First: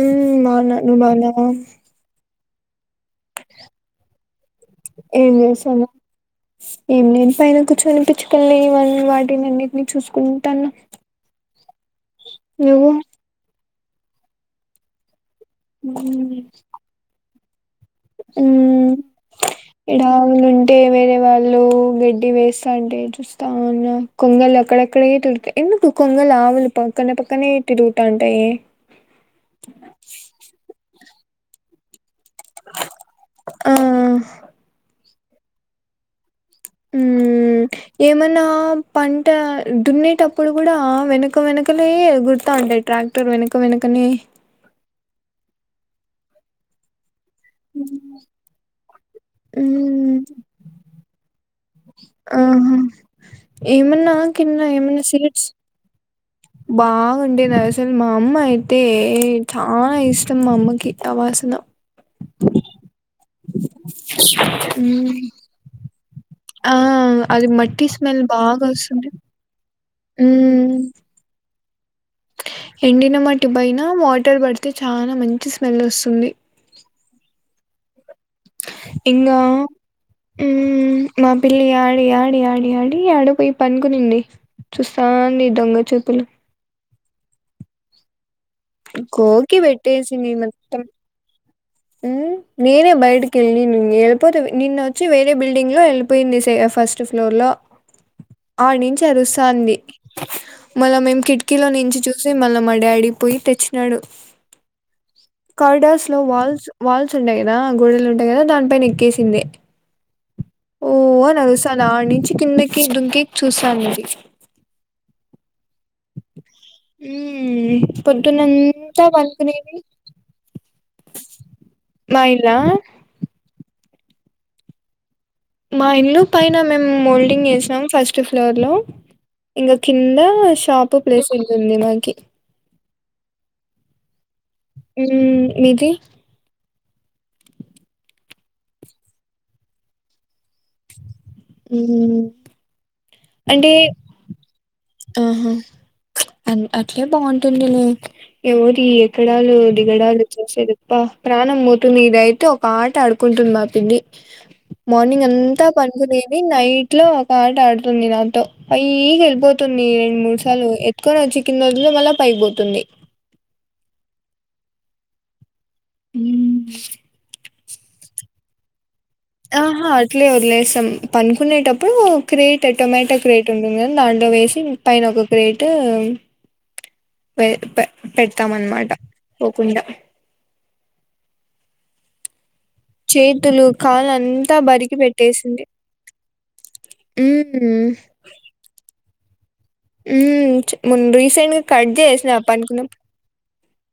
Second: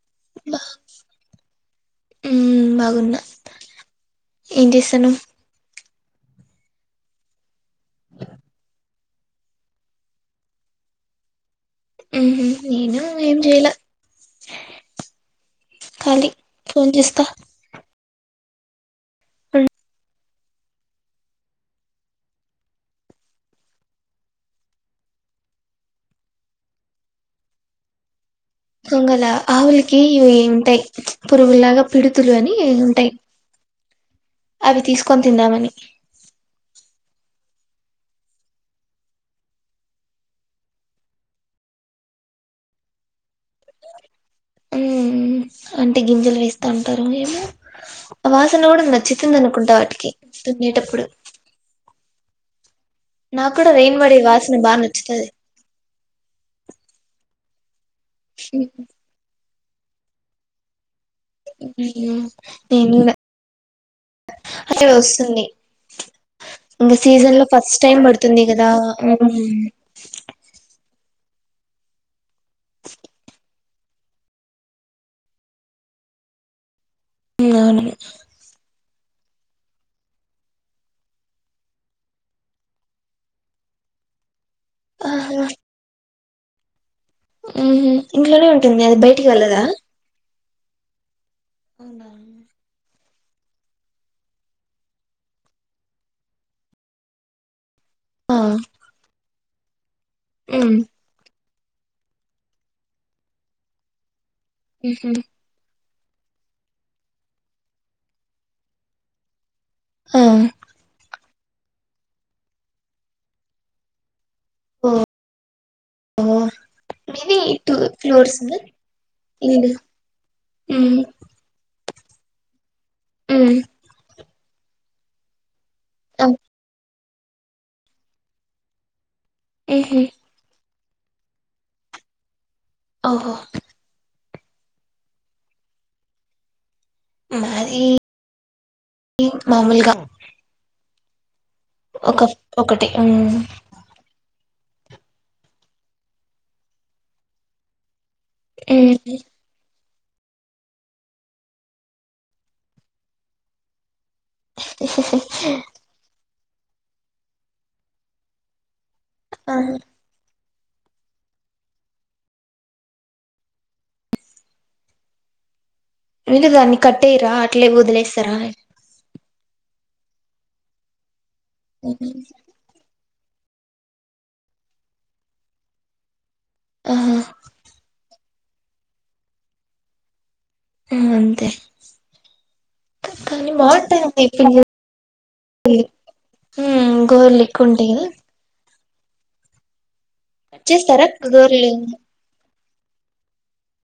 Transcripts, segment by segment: ఉ బాగున్నా నువ్వు బాగున్నావా హు బాగున్నా ఏం చేస్తానవ్ ఏ చేస్తున్నావ్ ఏం నను పైన కూర్చొనిపచ్చుకలేవని వాటిని అన్నిటినీ చూసుకుంటాను ఉహు నువ్వు నేను ఏం చేయలే కాళీ ఏం చేస్తా ఉ ఇడ ఆవులు ఉంటే వేరే వాళ్ళు గడ్డి వేస్తాంటే చూస్తా ఉన్నా కొంగలు అక్కడెక్కడ తిరుగుతాయి ఎందుకు కొంగలు ఆవులు పక్కన పక్కనే తిరుగుతాంటాయి కొంగల ఆవులికి ఇ ఉంటాయి పురుగులగా పిడు లు అని ఉంటాయి ఆ అవి తీసుకు క తిందామని ఉ ఏమన్నా పంట దున్నేటప్పుడు కూడా వెనక వెనకనే ఎగురుతా ఉంటాయి ట్రాక్టర్ వెనక వెనకనే హు అంటే గింజలు వేస్తా ఉంటారేమో ఆ వాసన కూడా నచ్చితుంది అనుకుంటా వాటికి తునేటప్పుడు ఆహ నా కూడాూ రెయిన్వాడి వాసన బాగా నచ్చుతుది బాగాండే న సలు మా అమ్మ అయితే చాలా ఇష్టం మా అమ్మకి ఆ వాసన నేను కూడా అదిే ఉమ్ వస్తుంది ఆ ఇంకా సీజన్ లో అది ఫస్ట్ మట్టి టైమ్ పడుతుంది కదా అ ఎండిన మట్టి పైన వాటర్ పడితే చాలా మంచి స్మెల్ వస్తుంది అవును ఇంకా మా పిల్లి ఆడి ఆడి ఆడి ఆడి ఆడేపోయి పనుకునింది చూస్తుంది దొంగ చూపులు ఆ ఇంట్లోనే ఉంటుంది అది బయటికి గోకి వెళ్ళదా బపెట్టేసిిన మ అ అవునా వెళపోతే నిన్న వచ్చి వే బిల్డింగ్ లో వెళిపోయింది ఫస్ట్ ఫ్లోర్ లో ఆ ఆడనుంచి ఆరు స్తుంది ఉమ్ మల్ల మేము కిడ్ అకిిలో నుంచి చూసి మళ్ళీ మా డాడీ పోయి తెచ్చినాడు ఆహ కారిడార్స్ లో వాల్స్ వాల్స్ ఉంటాయి కదా గోడెలు ఉంటాయి కదా దానిపైన ఎక్కేసింది ఆ ఓ అని ఆరు స్థాంధీ ఆడ నుంచి కిందకి దుకి చూస్తుంది ఓ ఉ మీది టూ ఫ్లోర్స్ ఉందా పొద్దున్నంతా ఇల్లు పనుకునేది ఉమ్ మా ఇళ్ల అ మా ఇల్లు ఆ పైన మేము మోల్డింగ్ వేసినాం ఫస్ట్ ఫ్లోర్ లో ఇంగ ఉహు కింద షాప్ తప్పు ప్లేస్ ఉంటుంది మనకి ఓహో ఉ మీది మది మామూలుగా హ్మ్ ఒక ఒకటి అంటే ఆహా అ అట్లే బాగుంటుంది నీ ఎవరి ఉమ్ ఎక్కడలు పగడలు వచ్చసేదిప్ప ప్రాణం పోతున్నది ఇద అయితే ఒక ఆట ఆడుకుంటుంది మా పిండి మార్నింగ్ అంతా పడుకో అది నైట్ లో ఒక ఆట ఆడుతుంది నాతో పైకి ఆహా వెల్బపోతుంది ఏం మూర్స చలో పట్టు కొని చికిన రోజులో మళ్ళ పైకిపోతుంది అంటే మ్మ్. దాన్ని కట్టేయరా అట్లే వదిలేస్తారా ఆహా అట్లే లే సం పనుకునేటప్పుడు ఉహు క్రియేట్టోమటక్ క్రేట్ ఉంటుంది కాని దాంట్లో వేసి పైన ఒక క్రేట్ ఆహా పె పెడతాం అన్నమాట పోకుండా అ అంతే కానీ చేతులు కాళ్ళ బాగుంటాయండి అంతా పిల్లి బరికి పెట్టేసింది ఉ గోర్లి ఎక్కువ ఉమ్ ఉంటయి కదా కట్ హు చేస్తారా రీసెంట్గా గోర్లు కట్ చేసిన అప్పనికి ఇనం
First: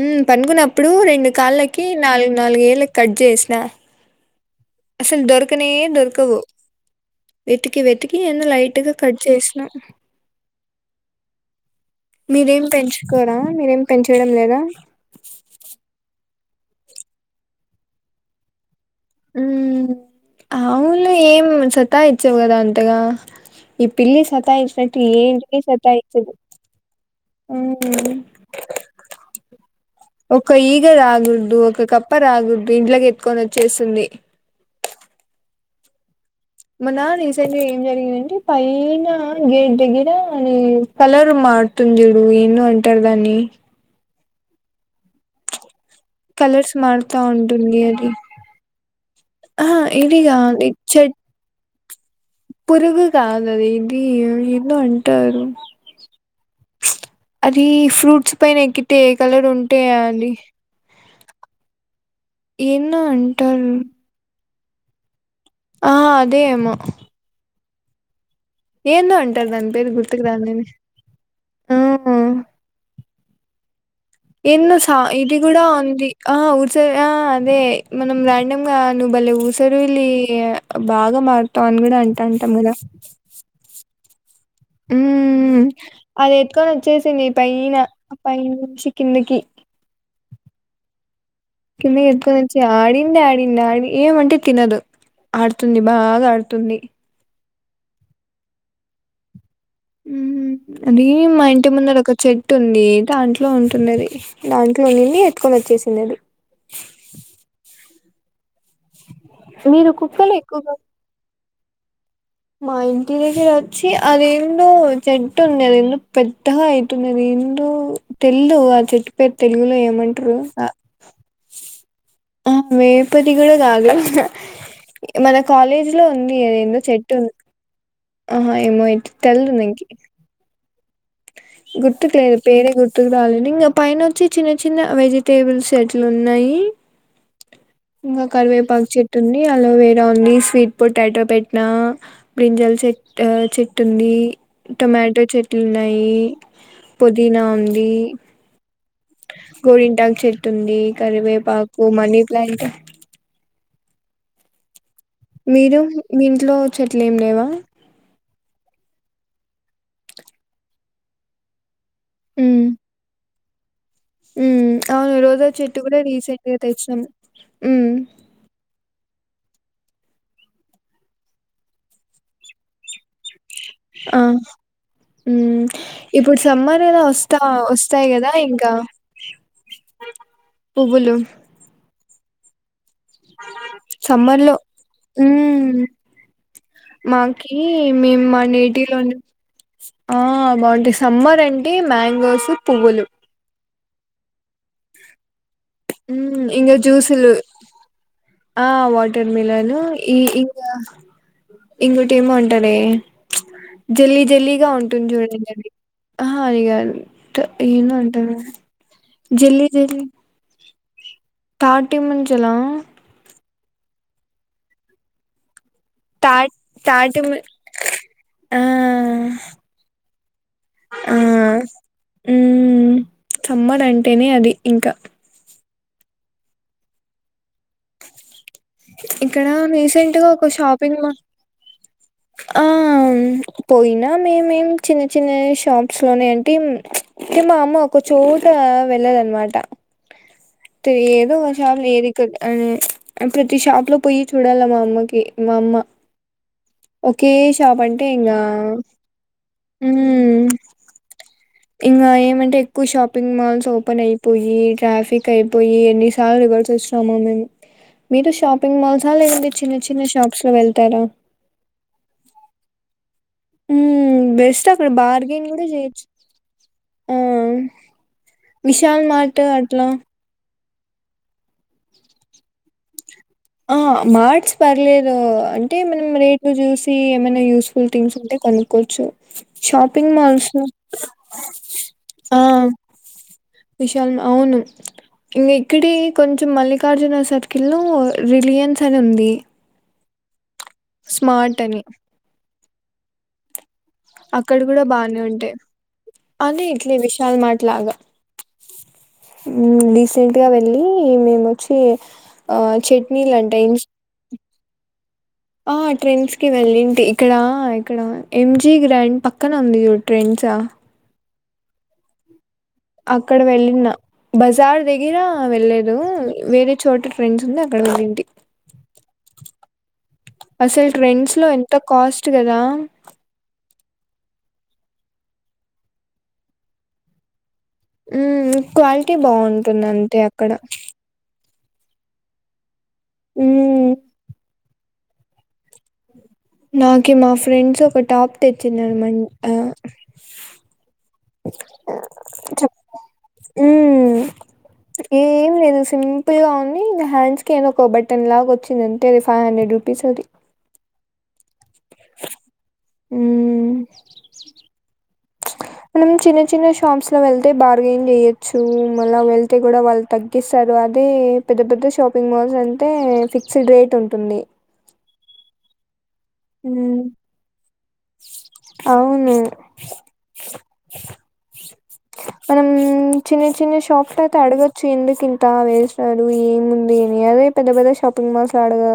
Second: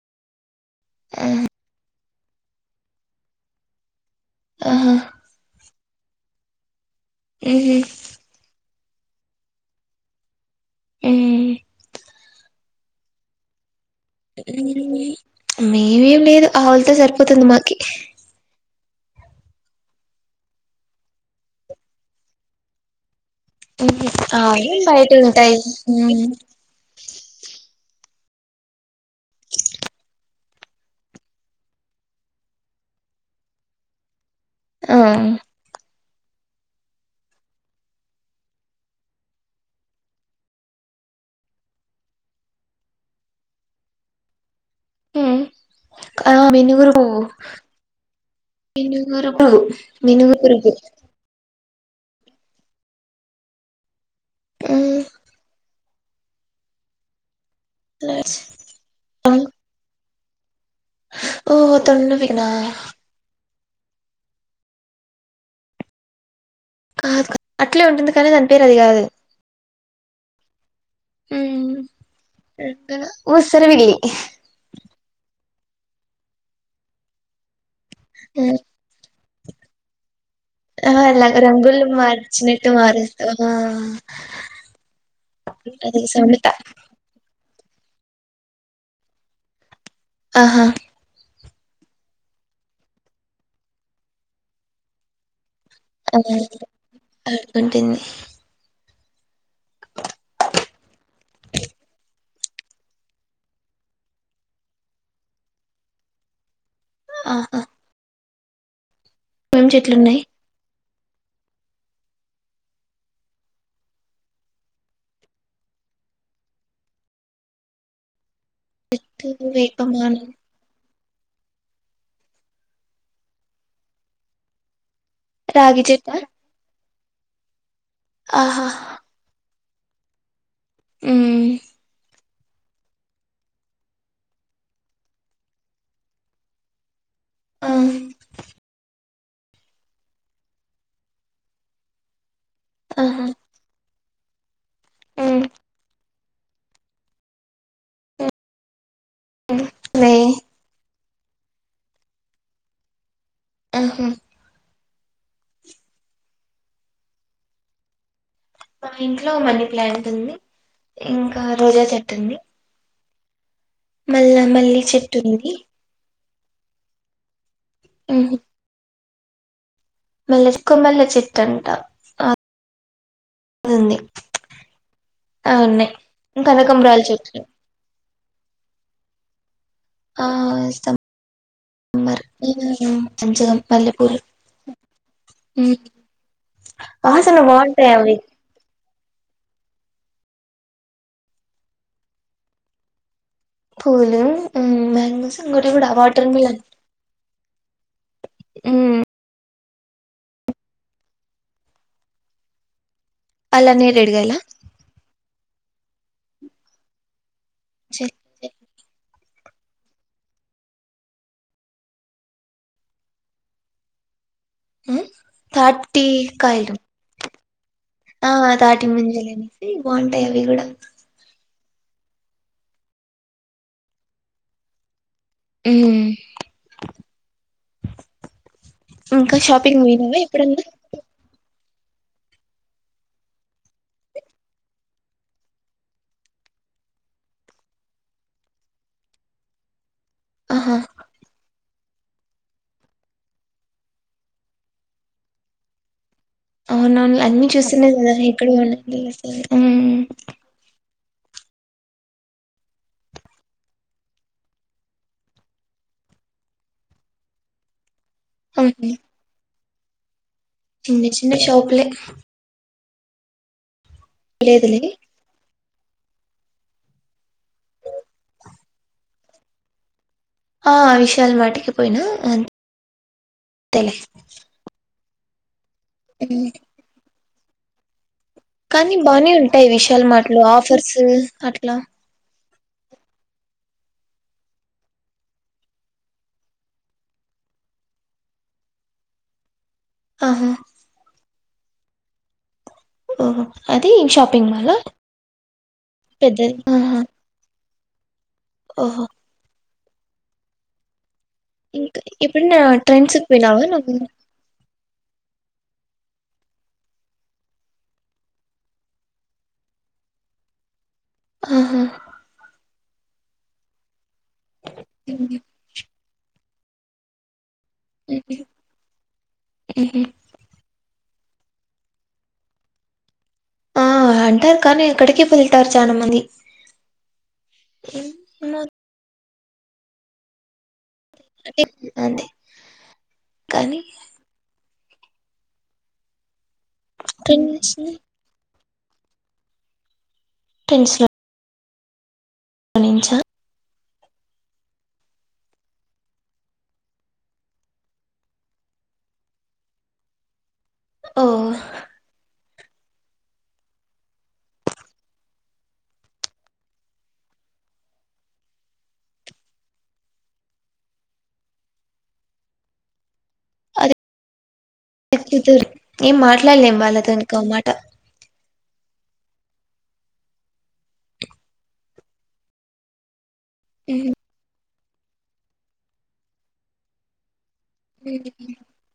ఉ పడుకున్న ఇప్పుడు రెండు ఆహా కాళ్ళకి నాలుగు నాలుగు ఏళ్ళ కట్ చేసిన ఆహా అసలు దొరకనే దొర్కవు ఉహు వెతికి వెతికి ఎన్న రెట్గా కట్ చేసిన ఊ మీరేం పెంచుకోరా మీరేం పని చేయడం లేదా మేమేం లేదు ఆవులతో సరిపోతుంది మాకి హ్మ్ ఆవులు ఏం సతాఇచ్చవు గదా అంతగా ఈ పిల్లి ఆవులు సతాయించినట్టు బయట ఉంటాయి ఏమీ సతాయించదు. ఒక ఈగ రాగుడ్దు ఒక కప్ప రాగుడ్దు ఇంట్లోకి ఎత్తుకొని వచ్చేస్తుంది ఆహ ఆ మన్నా రీసెంట్ గా ఏం జరిగిందంటే, పైనా గేట్ దగ్గర ఏ కలర్ మారుతుంది. చుడు ఏందో అంటరు. దాన్ని హ్మ్ ఆ కలర్స్ మినుగురు మారుతా పువ్వు ఉంటుంది అది మినుగురు పురుగు ఆ ఇది మినుగురు కాదు పురుగు చెట్ పురుగు కాదది [unintelligible] వీళ్ళు ఏందో అంటారు అదీ ఫ్రూట్స్ పైన ఎక్కితే ఏ కలర్ ఉంటే అందీ ఓహోహో తొండపీకనా ఏందో అంటారు ఆహాఆ అద్ దే ఏమ్మె కాదు అట్లే ఉంటుంది కానీ దాన్ ఏందో అంటరు దాని పేరు గుర్ తిక్ దానిని హ్మ్మ్ ఎక్కడా ఊసర వెళ్లి ఎన్ను స్సా ఇది కూడా ఉంది. ఆ ఊడ్ర్స ఆ అదే మనం ర్యాండమ్ గా నువ్వు బల్లేవు ఊసరువెల్లి అ అలాగ రంగులు అంటాం మార్చినట్టు మారుస్తావా హ్మ్ అది సమిత ఎత్కొని వచ్చేసింది పైన అ పై నుంచి కిందకి ఆహా కిందికి ఎత్కొని వచ్చి ఆడింది ఆడింది ఆడి ఏమంటే తినదు ఆడు తుంది బాగా ఆడుతుంది ఉంటుంది హ్మ్ అది మా ఇంటి ముందర ఒక చెట్టు ఉంది దాంట్లో ఉంటుంది అది దాంట్లో ఉండింది ఎత్కొని వచ్చేసింది అది ఆహా ఏం మీరు చెట్లున్నాయి కుక్కలు ఎక్కువగా మా ఇంటి దగ్గర వచ్చి అదేందో చెట్టు ఉంది అదేందో పెద్దగా అయితుంది అదేందో తెల్దు ఆ చెట్టు పేరు తెలుగులో వేపమాను ఏమంటురో ఆ మేపేది కూడా కాదు మన రాగి కాలేజీ లో చెట్టా ఉంది అదేందో చెట్ టుమ్ ఆహా ఏమో ఏంటో తెల్ నకి ఉమ్ గుర్తుకులేద్ పేరే గుర్తుకు రాలండి ఇంకా పైన వచ్చి చిన్న చిన్న వెజిటేబుల్స్ ఎట్లా ఉన్నాయి ఆ ఇంగా కరివేపా చెట్ తుంది అలోవెరా ఉంది స్వీట్ పొటాటో పెట్టనా బ్రింజల్ చెట్టు ఆహా చెట్ నీ టొమాటో ఉమ్ చెట్టు ఉంద ఈ పుదీనా ఉంది ఉమ్ వే గోరింటాకు చెట్టు ఉంది కరివేపాకు మనీ ప్లాంట్ ఆహా హు మీరు మీ ఇంట్లో చెట్లు ఏం లేవా మా ఇంట్లో మనీ ప్లాంట్ ఉంది ఇంకా రోజా చెట్ తుంది ఉమ్ మల్ల మల్లి చెట్టు ఉంది హు తెచ్చం ఉహు మల్లె చిక్కు మల్లె చెట్టు అంట అది ఉంది ఆ ఆ ఉమ్ ఉన్నాయి ఇప్పుడు సమ్మర్ కనకంబరాల కదా వస్తా చెట్లు వస్తాయి కదా ఇం ఇంకా ఆ వస్తా పువ్వులు మర్పే కదా సమ్మర్ లో ఉమ్ వాసన మాకి బాగుంటాయి అవి మేము మా నీ టిలోనీ ఆ బాగుంటాయి సమ్మర్ అంటే మ్యాంగోస్ పువ్వులు పువ్వులు మ్యాంగోస్ ఇంకోటి కూడా వాటర్ ఉమ్ మిలన్ ఇంకా జూస్లు ఆ ఉమ్ వాటర్ మిలను ఈ ఇంకా ఇంగటి ఏమో అంటారే అలానే జెల్లీ రెడీగాయలా జెల్లీగా ఉంటుంది చూడండి ఆహా అది కాదు క ఈను అంటాను చె జిల్లీ జిల్లీ తాటి మంజుల మ్మ్ తాట్ తాటి మ ఆ తాటి ముంజలు ఆనేసి బాగుంటాయి అవి కూడా ఆ మ్మ్ కమ్మడ అంటేనే అది ఇంకా మ్మ్ ఇక్కడ రీసెంట్ గా ఒక షాపింగ్ మాల్ ఆ పోయినా మేమేం చిన్న చిన్న షాప్స్ లోనే అంటే అంటే మా అమ్మ ఒకచోట వెళ్ళదనమాట ఆహా తే ఏదో ఒకషాప్ లేరు ఇక్కడ అని ప్రతి షాప్ లో పోయి చూడాల మా అమ్మకి మా అమ్మ అవునవును ఒకే అన్ని షాప్ చూస్తున్నాయి అంటే కదా ఇంకా ఎక్కడ ఉనండి అసలు మ్మ్ ఇంగా ఏమంటే ఎక్కువ షాపింగ్ మాల్స్ ఓపెన్ అయిపోయి ట్రాఫిక్ అయిపోయి ఎన్నిసార్లు రివర్స్ వచ్చినామో మేము మీతో షాపింగ్ అవును మాల్స లేదాంటే చిన్న చిన్న షాప్ చిన్న చిన్న షాపులే మ్మ్ బెస్ట్ లేదులే అక్కడ బార్గెన్ కూడా చేయొచ్చు ఆ విశల్ మాట అట్లా ఆ విశాలు వాటికి పోయినా ఆ అంతేలే మ్యాక్స్ బర్లేరు అంటే మనం ఉమ్, రేటు చూసి ఏమన్నా యూస్ఫుల్ థింగ్స్ కూడా కానీ కొనుక్కోచ్చు బానే ఉంటాయి విశాల్ షాపింగ్ మార్ట్ మాల్స్ లో ఆఫర్స్ అట్లా ఆ విశాల్ అవును ఇక్కడే కొంచెం మల్లికార్జున సర్కిల్ లో రిలియన్స్ అని ఉంది ఆహా స్మార్ట్ అని ఓహో అది షాపింగ్ అక్కడ మాల్ కూడా బానే ఉంటాయి పెద్దది అది ఇట్లే ఆహా విశాల్ మాట్ లాగా ఓహో మ్మ్ రీసెంట్గా వెళ్ళి మేము వచ్చి ఇంకా ఆ ఎప్పుడైనా ట్రెండ్స్ కి చట్నీలు అంటా పోయినావా ఇన్ నువ్వు ఆ ట్రైన్స్కి వెళ్ళింటి ఇక్కడ ఇక్కడ ఎం జి గ్రాండ్ పక్కన ఉంది చూడు ట్రెండ్స్ ఆహా అక్కడ వెళ్ళిన్న బజార్ దగ్గర మ్మ్ వెళ్లేదు. వేరే చోట్ ఫ్రెండ్స్ ఉందా. కడి వెల్లింటి, హ్మ్ అసల్ ట్రెండ్స్ లో ఎంత కాస్ట్ కదా. ఆ అంటారు కానీ అక్కడికే వెళ్తారు, చానా మంది ఉ ఏమో క్వాలిటీ బావుంటు అంటే అక్కడ అద్ అది కానీ మ్మ్ నాకి మా టెన్స్ ఫ్రెండ్స్ ఒక టాప్ తె చిన్నారు మం అ టెన్స్లా చెప్ ఉ ఏం లేదు సింపుల్ గా ఉంది. ఇంగా హ్యాండ్స్ కి ఏదో ఒక బటన్ లాగా వచ్చింది అంతే అది ఫైవ్ హండ్రెడ్ రూపీస్ అది. ఓ హు మనం చిన్న చిన్న షాప్స్ లో వెళ్తే బార్గెన్ చేయొచ్చు, మళ్ళా వెళ్తే కూడా వాళ్ళు తగ్గిస్సారు, అదే పెద్ద పెద్ద షాపింగ్ మాల్స్ అంటే ఫిక్స్డ్ రేట్ ఉంటుంది. ఎక్ ఇతర్ ఏం మాట్లాడలేం, వాళ్ళతోని ఇకో మాట అవును, మనం చిన్ని చిన్ని షాప్ హ్మ్. లతె అడగ్ చ్చు ఎందుకింత వేసాడు, ఏముంది అని అదే పెద్ద పెద్ద షాపింగ్ మాల్స్ ల అడగా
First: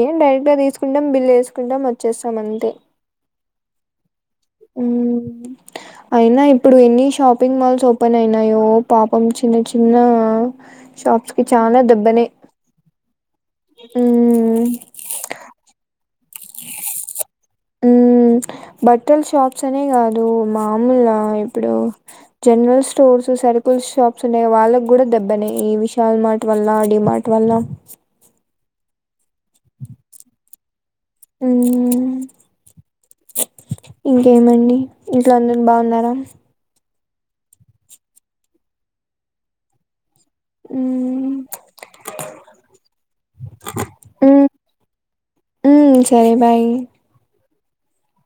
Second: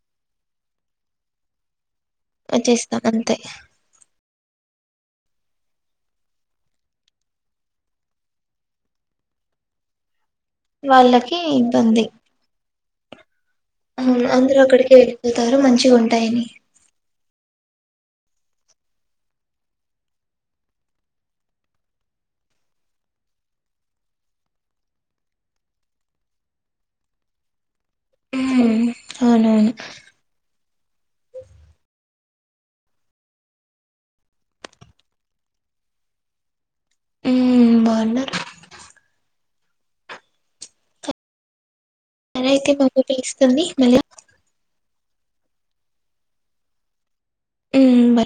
ఏం డైరెక్ట్గా తీసుకుంటాం, బిల్ ఏసుకుంటం వచ్చేస్సం అంతే తే హు అయినా ఇప్పుడు ఎన్ని షాపింగ్ మాల్స్ ఓపెన్ అయినాయో పాపం చిన్న చిన్న షాప్స్ వాళ్ళకి కి చాలా ఇబ్బంది దెబ్బనె అవును అందరు అక్కడికి ఎళ్ళిపొతారు, మంచిగా ఉంటాయని అ హు బట్టల్ షాప్స్ అనే కాదు, మామూల్లా ఇప్పుడు జనరల్ స్టోర్స్, సరుకుల్ షాప్స్ ఉన్నాయ వాళ్ళకు గుడా దెబ్బనే ఈ విశాల్ మార్ట్ వల్ల, డీ మార్ట్ వల్ల అవునవును హుం, ఇంకేమండి ఇంట్లో అందన్ బావున్నారా బాన్నార్ హు సరే అయితే బాబు పిలుస్తుంది మళ్ళీ ఉ సరే బాయ్ బై